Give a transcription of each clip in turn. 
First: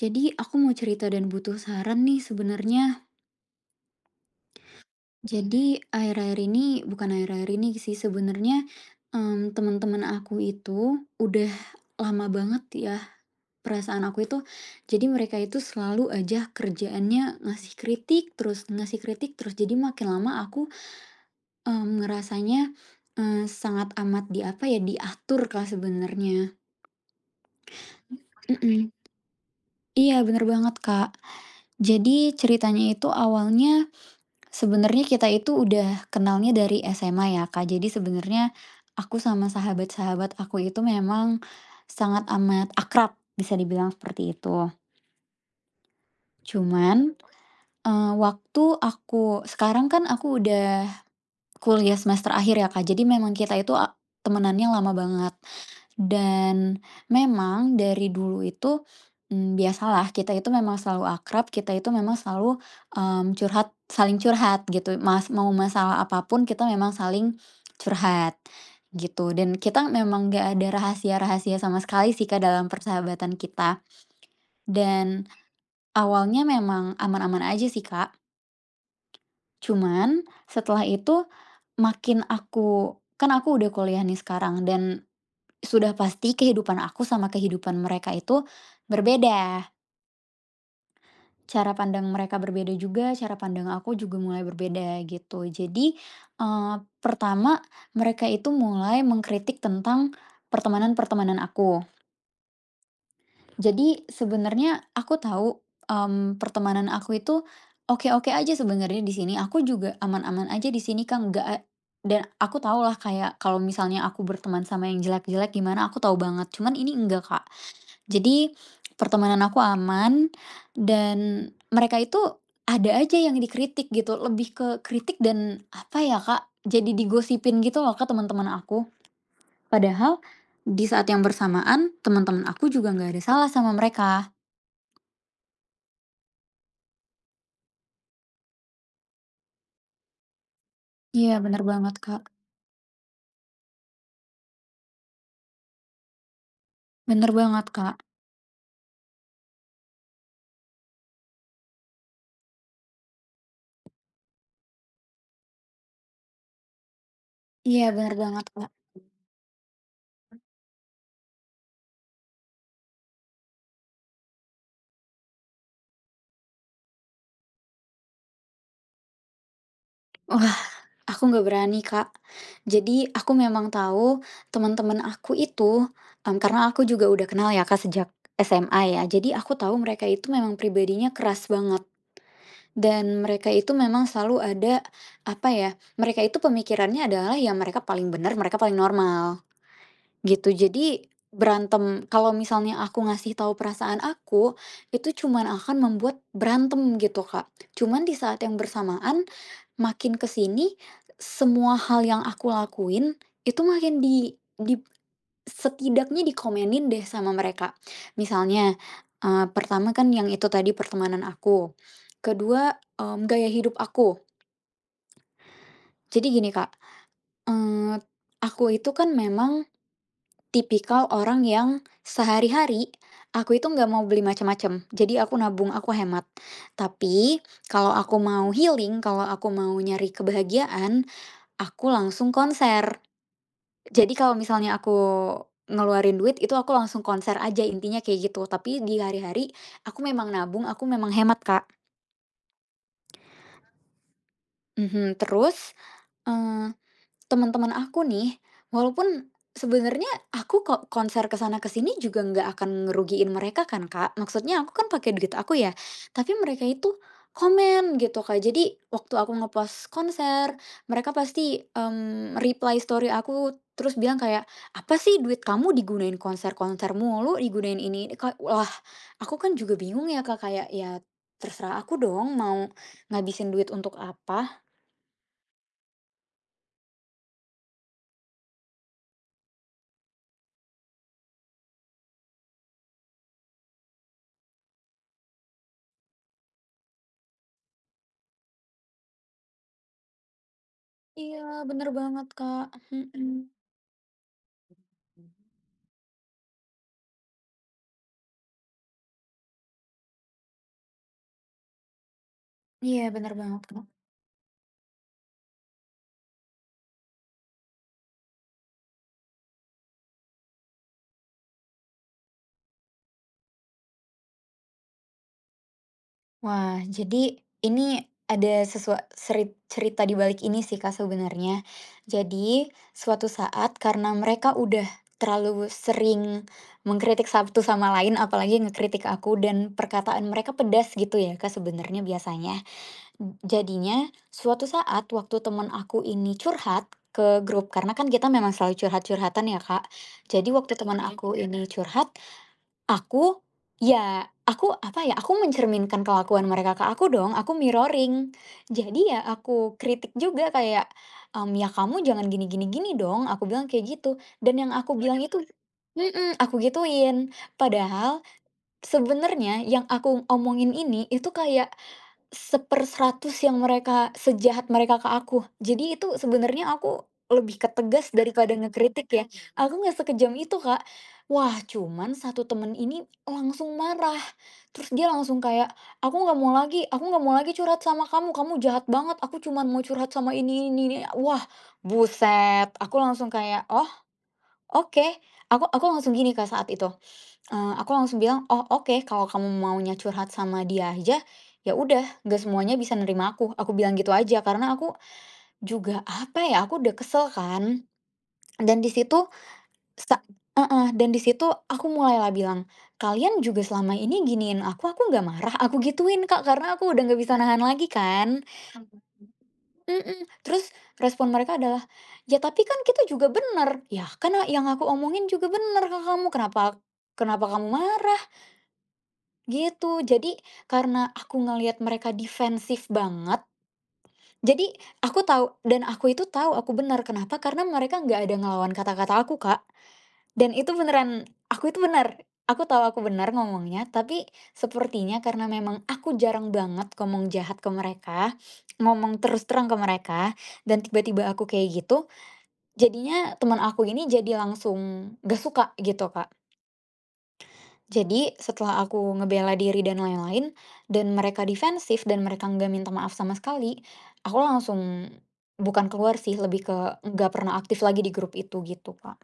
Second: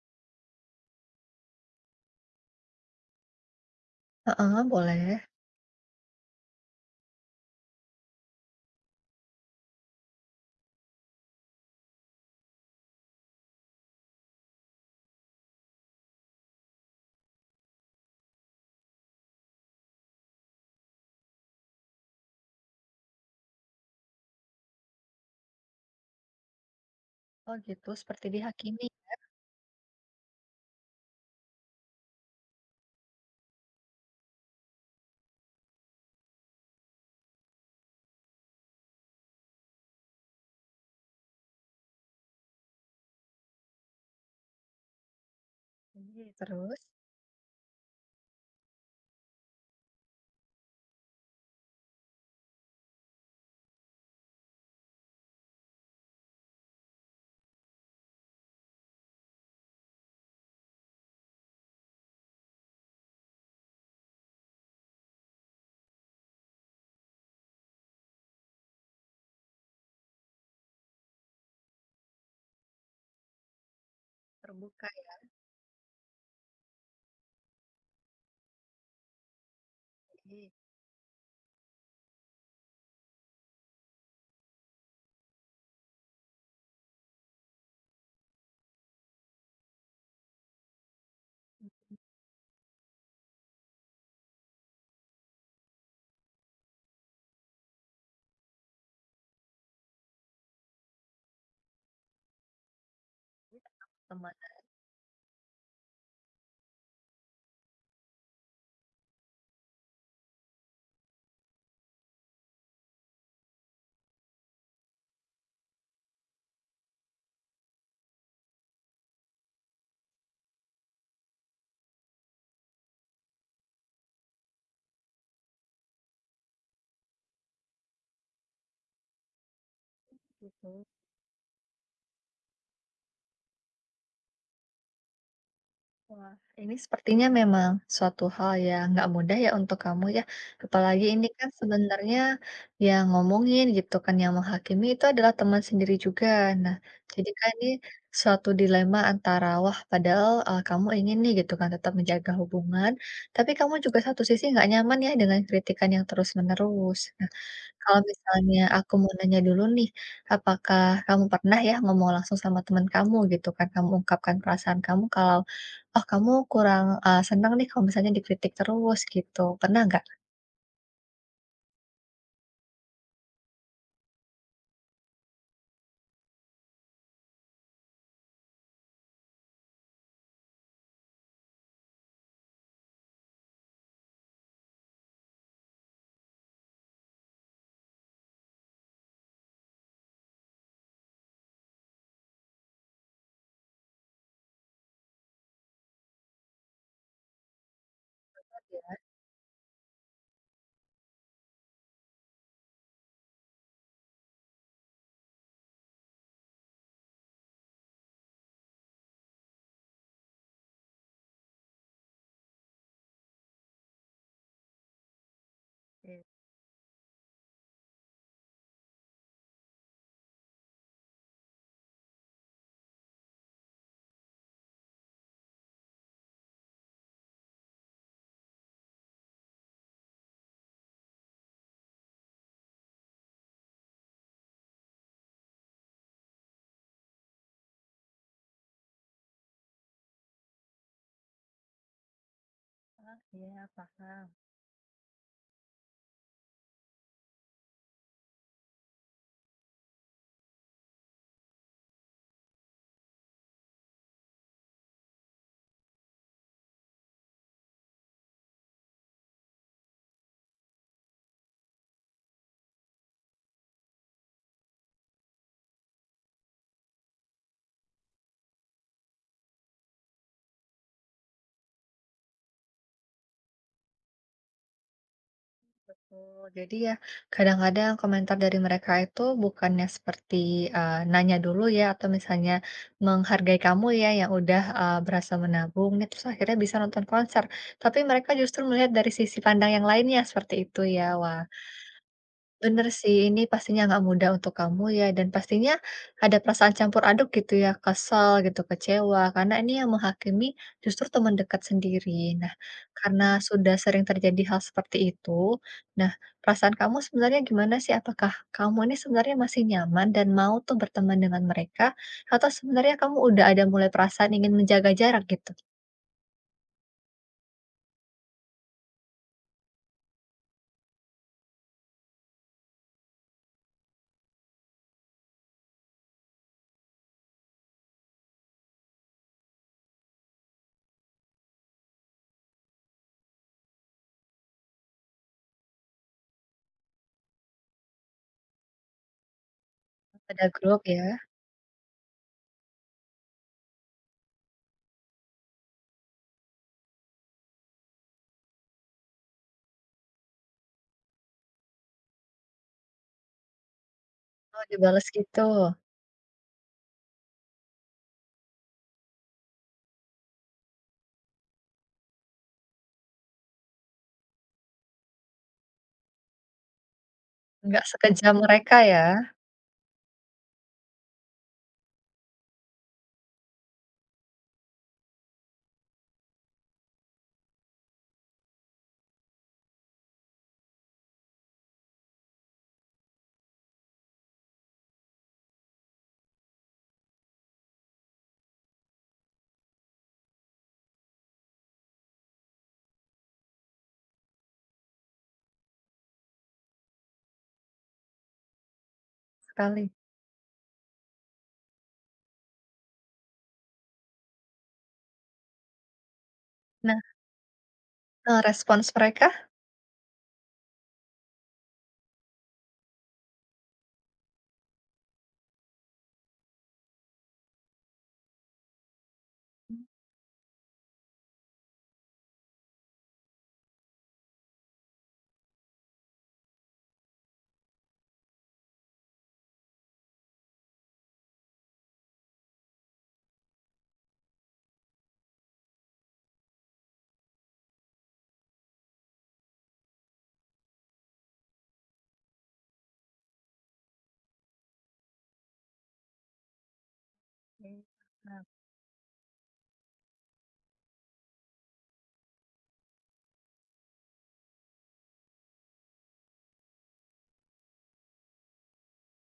Jadi aku mau cerita dan butuh saran nih sebenarnya. Heeh, boleh. Jadi akhir-akhir ini bukan akhir-akhir ini sih sebenarnya, teman-teman aku itu udah lama banget ya perasaan aku itu. Jadi mereka itu selalu aja kerjaannya ngasih kritik terus ngasih kritik terus. Jadi makin lama aku ngerasanya sangat amat di apa ya, diatur kah sebenarnya. Oh gitu, Oh, seperti diatur ya? dihakimi. Mhm. Iya, bener banget, Kak. Jadi ceritanya itu awalnya. Sebenarnya kita itu udah kenalnya dari SMA ya, Kak. Jadi sebenarnya aku sama sahabat-sahabat aku itu memang sangat amat akrab, bisa dibilang seperti itu. Ih, terus? Cuman, waktu aku sekarang kan aku udah kuliah semester akhir ya, Kak. Jadi memang kita itu temenannya lama banget. Dan memang dari dulu itu, biasalah kita itu memang selalu akrab, kita itu memang selalu, curhat saling curhat gitu, mau masalah apapun kita memang saling curhat, gitu. Dan kita memang nggak ada rahasia-rahasia sama sekali sih, Kak, dalam persahabatan kita. Terbuka Dan ya. awalnya memang aman-aman aja sih, Kak. Cuman Ih, setelah itu makin aku kan aku udah kuliah nih sekarang, dan sudah pasti kehidupan aku sama kehidupan mereka itu berbeda. Cara pandang mereka berbeda juga, cara pandang aku juga mulai berbeda gitu. Jadi, pertama mereka itu mulai mengkritik tentang pertemanan-pertemanan aku. ini tentang Jadi pertemanan sebenarnya aku tahu, pertemanan aku itu oke-oke aja sebenarnya di sini, aku juga aman-aman aja di sini, kang nggak dan aku tau lah kayak kalau misalnya aku berteman sama yang jelek-jelek gimana, aku tahu banget. Cuman ini enggak, Kak. Jadi, pertemanan aku aman dan mereka itu ada aja yang dikritik gitu, lebih ke kritik dan apa ya, Kak, jadi digosipin gitu loh ke teman-teman aku. Padahal gitu. di saat yang bersamaan teman-teman aku juga nggak ada salah sama mereka. Wah, ini sepertinya memang suatu hal yang nggak mudah ya untuk kamu ya. Apalagi ini Iya, kan bener banget, sebenarnya Kak. yang ngomongin gitu kan, yang menghakimi itu adalah teman sendiri juga. Nah, jadi Bener kan ini banget, Kak. suatu dilema antara, wah padahal kamu ingin nih gitu kan tetap menjaga hubungan, tapi kamu juga satu sisi nggak nyaman ya dengan kritikan yang terus-menerus. Nah, Iya, kalau bener banget, misalnya Kak. aku mau nanya dulu nih, apakah kamu pernah ya ngomong langsung sama teman kamu gitu kan, kamu ungkapkan perasaan kamu kalau, "Oh kamu kurang, seneng nih kalau misalnya dikritik terus," gitu. Pernah nggak? Aku nggak berani, Kak. Jadi aku memang tahu teman-teman aku itu, karena aku juga udah kenal ya, Kak, sejak SMA ya. Jadi aku tahu mereka itu memang pribadinya keras banget dan mereka itu memang selalu ada, apa ya, mereka itu pemikirannya adalah ya mereka paling benar, mereka paling normal, gitu. Jadi berantem kalau misalnya aku ngasih tahu perasaan aku, itu cuman akan membuat berantem gitu, Kak. Cuman di saat yang bersamaan. Makin ke sini, semua hal yang aku lakuin, itu makin di setidaknya dikomenin deh sama mereka. Misalnya, pertama kan yang itu tadi pertemanan aku, kedua, gaya hidup aku. Oke, Jadi gini, Kak, eee, aku itu kan memang tipikal orang yang sehari-hari, aku itu nggak mau beli macam-macam jadi aku nabung, aku hemat. Tapi, kalau aku mau healing, kalau aku mau nyari kebahagiaan, aku langsung konser. Jadi kalau misalnya aku ngeluarin duit itu aku langsung konser aja intinya kayak gitu. Tapi di hari-hari aku memang nabung, aku memang hemat, Kak. iya paham. Mhm. Terus, teman-teman aku nih, walaupun sebenarnya aku kok konser ke sana ke sini juga nggak akan ngerugiin mereka kan, Kak. Maksudnya aku kan pakai duit aku ya. Tapi mereka itu komen gitu, Kak. Jadi waktu aku ngepost konser, mereka pasti reply story aku terus bilang kayak, "Apa sih duit kamu digunain konser-konser mulu, digunain ini?" ini?" Kayak, wah, aku kan juga bingung ya, Kak, kayak ya terserah aku dong mau ngabisin duit untuk apa. Oh, jadi ya kadang-kadang komentar dari mereka itu bukannya seperti, nanya dulu ya atau misalnya menghargai kamu ya yang udah, berasa menabung nih terus akhirnya bisa nonton konser, tapi mereka justru melihat dari sisi pandang yang lainnya seperti itu ya. Iya, Wah. bener banget, Kak. Bener sih, Mm-mm. ini pastinya nggak mudah untuk kamu ya, dan pastinya ada perasaan campur aduk gitu ya, kesel gitu, kecewa, karena ini yang menghakimi justru teman dekat sendiri. Nah, Iya, karena benar banget, sudah Kak. sering terjadi hal seperti itu, nah perasaan kamu sebenarnya gimana sih? Apakah kamu ini sebenarnya masih nyaman dan mau tuh berteman dengan mereka, atau sebenarnya kamu udah ada mulai perasaan ingin menjaga jarak gitu? Wah, jadi ini ada sesuatu cerita di balik ini sih, Kak, sebenarnya. Jadi, suatu saat karena mereka udah terlalu sering mengkritik satu sama lain, apalagi ngekritik aku dan perkataan mereka pedas gitu ya, Kak, sebenarnya biasanya. Jadinya suatu saat waktu teman aku ini curhat ke grup, karena kan kita memang selalu curhat-curhatan ya, Kak. Ada Jadi waktu grup teman ya, aku ini curhat. Aku, ya aku apa ya, aku mencerminkan kelakuan mereka ke aku dong, aku mirroring. Jadi ya aku kritik juga kayak, "Ya kamu jangan gini gini gini dong," aku bilang kayak gitu, dan oh yang aku dibales bilang itu gitu, mhm, aku gituin. Padahal sebenarnya yang aku omongin ini itu kayak 1/100 yang mereka sejahat mereka ke aku. Jadi itu sebenarnya aku lebih ke nggak tegas sekejam daripada mereka ya, ngekritik ya. Aku nggak sekejam itu, Kak. Wah, cuman satu temen ini langsung marah. Terus dia langsung kayak, "Aku nggak mau lagi, aku nggak mau lagi curhat sama kamu. Kamu jahat banget. Aku cuman mau curhat sama ini ini." Wah, buset. Aku langsung kayak, "Oh, oke." Aku langsung gini, Kak, saat itu. Aku langsung bilang, "Oh, oke, kalau kamu maunya curhat sama dia aja, ya udah, nggak semuanya bisa nerima aku." Aku bilang gitu aja, karena aku juga, apa ya, aku udah kesel kan. Dan di situ sekali. sa heeh, dan di situ aku mulailah bilang, "Kalian juga selama ini giniin aku nggak marah." Aku gituin, Kak, karena aku Nah, udah nggak bisa nahan lagi kan. respons mereka? Mhm. Terus respon mereka adalah, "Ya, tapi kan kita juga bener." "Ya, kan yang aku omongin juga bener ke kamu, kenapa kenapa kamu marah?" Gitu, jadi karena aku ngelihat mereka defensif banget, jadi aku tahu dan aku itu tahu aku benar, kenapa? Karena mereka nggak ada ngelawan kata-kata aku, Kak, dan itu beneran aku itu benar, aku tahu aku benar ngomongnya, tapi sepertinya karena memang aku jarang banget ngomong jahat ke mereka, ngomong terus terang ke mereka, dan tiba-tiba aku kayak gitu, jadinya teman aku ini jadi langsung gak suka gitu, Kak. Oke, Jadi paham. setelah aku ngebela diri dan lain-lain, dan mereka defensif dan mereka nggak minta maaf sama sekali, aku langsung bukan keluar sih, lebih ke nggak pernah aktif lagi di grup itu gitu, Kak.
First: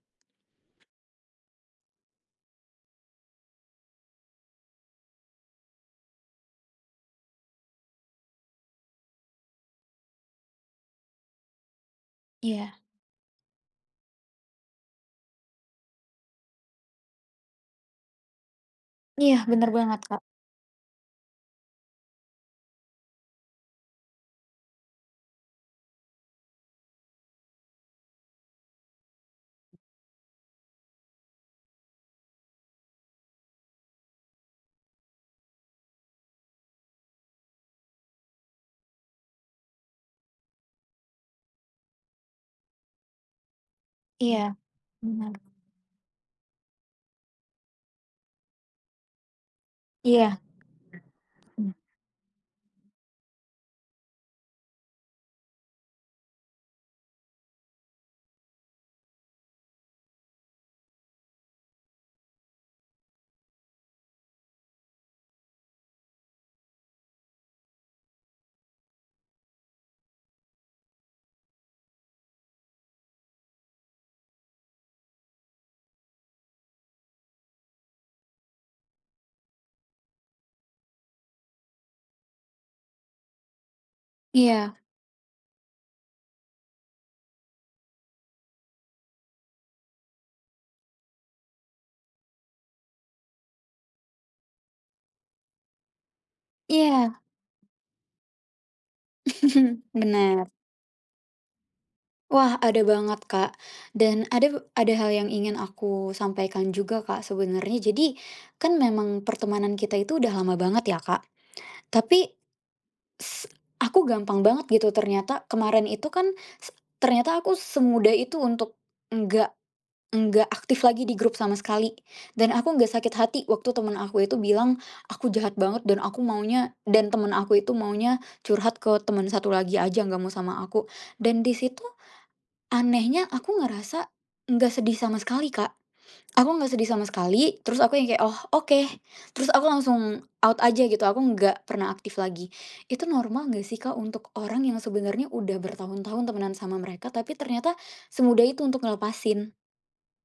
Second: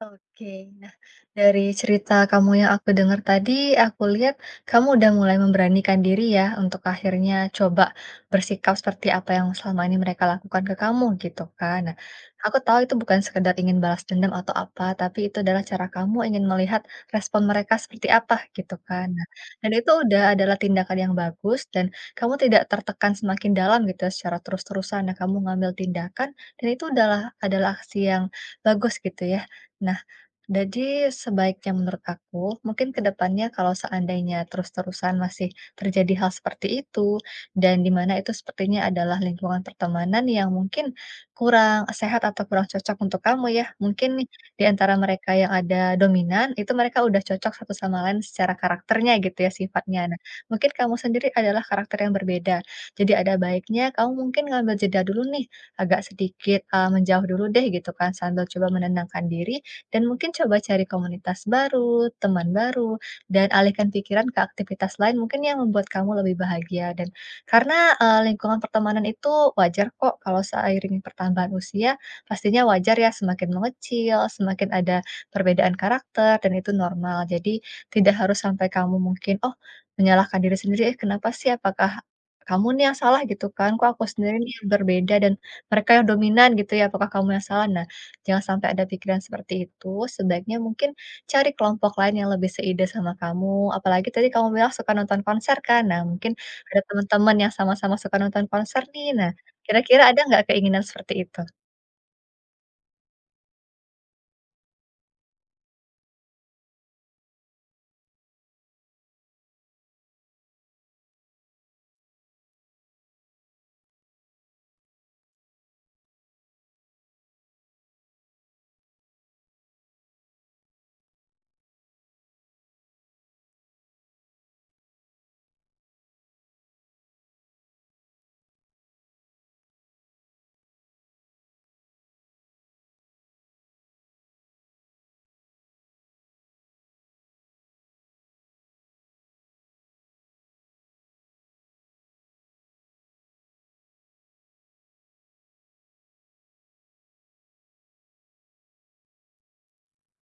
Oke, nah dari cerita kamu yang aku dengar tadi, aku lihat kamu udah mulai memberanikan diri ya untuk akhirnya coba bersikap seperti apa yang selama ini mereka lakukan ke kamu gitu kan. Nah, aku tahu Iya, itu bukan sekedar ingin balas dendam atau apa, tapi itu adalah cara kamu ingin melihat respon mereka seperti apa gitu kan. Nah, iya bener dan itu banget, Kak. udah adalah tindakan yang bagus dan kamu tidak tertekan semakin dalam gitu ya secara terus-terusan. Nah, kamu ngambil tindakan dan itu adalah adalah aksi yang bagus gitu ya. Nah, jadi sebaiknya menurut aku, mungkin ke depannya kalau seandainya terus-terusan masih terjadi hal seperti itu, dan di mana itu sepertinya adalah lingkungan pertemanan yang mungkin kurang sehat atau kurang cocok untuk kamu ya. Mungkin nih, Iya, di antara bener. mereka yang ada dominan, itu mereka udah cocok satu sama lain secara karakternya gitu ya sifatnya. Nah, Iya, mungkin kamu sendiri adalah mmm, karakter yang berbeda. Jadi ada baiknya kamu mungkin ngambil jeda dulu nih, agak sedikit menjauh dulu deh gitu kan, sambil coba menenangkan diri dan mungkin coba cari komunitas baru, teman baru, dan alihkan pikiran ke aktivitas lain mungkin yang membuat kamu lebih bahagia dan karena, lingkungan pertemanan itu wajar kok kalau seiring pertambahan usia, pastinya wajar ya semakin mengecil, semakin ada perbedaan karakter dan itu normal. Jadi tidak harus sampai kamu mungkin, oh, menyalahkan diri sendiri, "Eh, kenapa sih? Apakah kamu nih yang salah?" Gitu kan, "Kok aku sendiri nih yang iya, berbeda dan mereka yang dominan gitu ya? Apakah kamu yang salah?" Nah, jangan sampai ada pikiran seperti itu, sebaiknya mungkin cari kelompok lain yang lebih seide sama kamu, apalagi tadi kamu bilang suka nonton konser kan, nah mungkin ada iya, teman-teman yang sama-sama suka nonton konser nih, nah kira-kira ada nggak bener. keinginan seperti itu? Wah, ada banget, Kak. Dan ada hal yang ingin aku sampaikan juga, Kak, sebenarnya. Jadi, kan memang pertemanan kita itu udah lama banget ya, Kak. Tapi S aku gampang banget gitu ternyata kemarin itu kan s ternyata aku semudah itu untuk nggak nggak aktif lagi di grup sama sekali, dan aku nggak sakit hati waktu temen aku itu bilang, "Aku jahat banget dan aku maunya," dan temen aku itu maunya curhat ke temen satu lagi aja, nggak mau sama aku. Dan di situ anehnya aku ngerasa nggak sedih sama sekali, Kak. Aku nggak sedih sama sekali, terus aku yang kayak, "Oh, oke." Terus aku langsung out aja gitu, aku nggak pernah aktif lagi. Itu normal nggak sih, Kak, untuk orang yang sebenarnya udah bertahun-tahun temenan sama mereka, tapi ternyata semudah itu untuk ngelepasin?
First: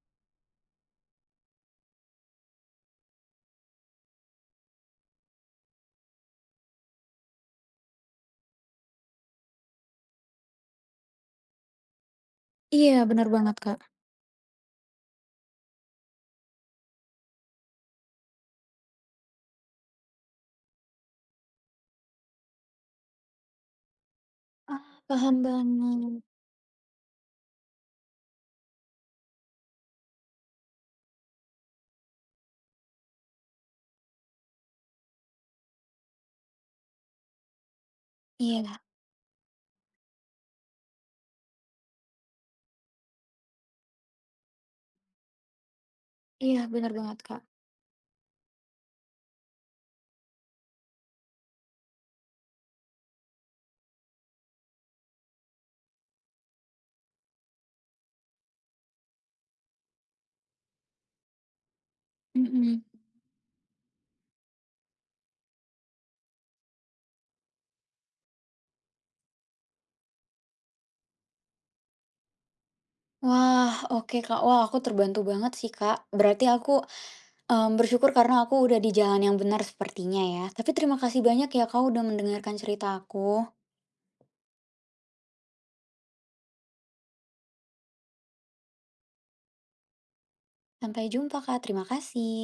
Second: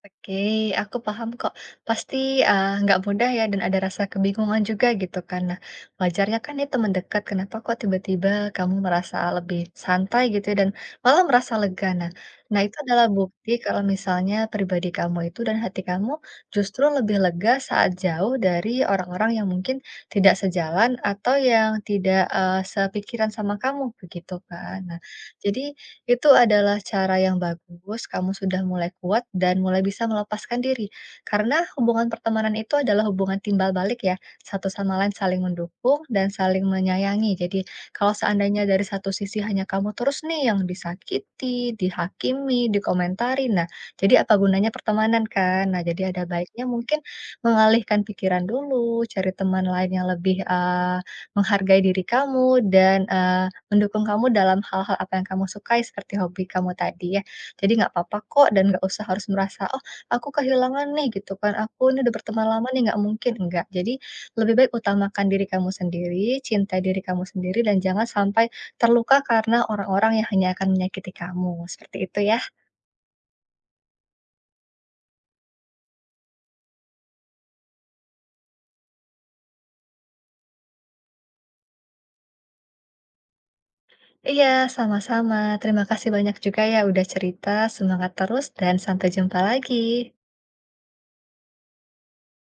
Oke, aku paham kok. Pasti nggak mudah ya dan ada rasa kebingungan juga gitu kan. Nah, wajarnya kan ini teman dekat, kenapa kok tiba-tiba kamu merasa lebih santai gitu ya dan malah merasa lega. Nah nah itu Iya, adalah bener bukti banget, Kak. kalau misalnya pribadi kamu itu dan hati kamu justru lebih lega saat jauh dari orang-orang yang mungkin tidak sejalan atau yang tidak, sepikiran sama kamu, begitu kan. Ah, Nah, paham jadi banget. itu adalah cara yang bagus, kamu sudah mulai kuat dan mulai bisa melepaskan diri. Karena hubungan pertemanan itu adalah hubungan timbal balik ya, satu sama lain saling mendukung dan saling menyayangi. Jadi kalau seandainya Iya, dari satu sisi hanya kamu terus nih yang disakiti, dihakimi, dikomentari, nah jadi apa gunanya pertemanan kan? Nah jadi ada iya baiknya bener mungkin banget, Kak. mengalihkan pikiran dulu, cari teman lain yang lebih menghargai diri kamu dan mendukung kamu dalam hal-hal apa yang kamu sukai seperti hobi kamu tadi ya. Jadi nggak apa-apa kok dan nggak usah harus merasa, "Oh, aku kehilangan nih," gitu kan, "aku ini udah berteman lama Mhm. nih, nggak mungkin." Enggak, jadi lebih baik utamakan diri kamu sendiri, cintai diri kamu sendiri dan jangan sampai terluka karena orang-orang yang hanya akan menyakiti kamu, seperti itu ya. Wah, oke, Kak. Wah, aku terbantu banget sih, Kak. Berarti aku, bersyukur karena aku udah di jalan yang benar sepertinya ya. Tapi terima kasih banyak ya, Kak, udah mendengarkan cerita aku. Iya, sama-sama. Terima kasih banyak juga ya udah cerita, semangat terus dan sampai jumpa lagi. Sampai jumpa, Kak. Terima kasih.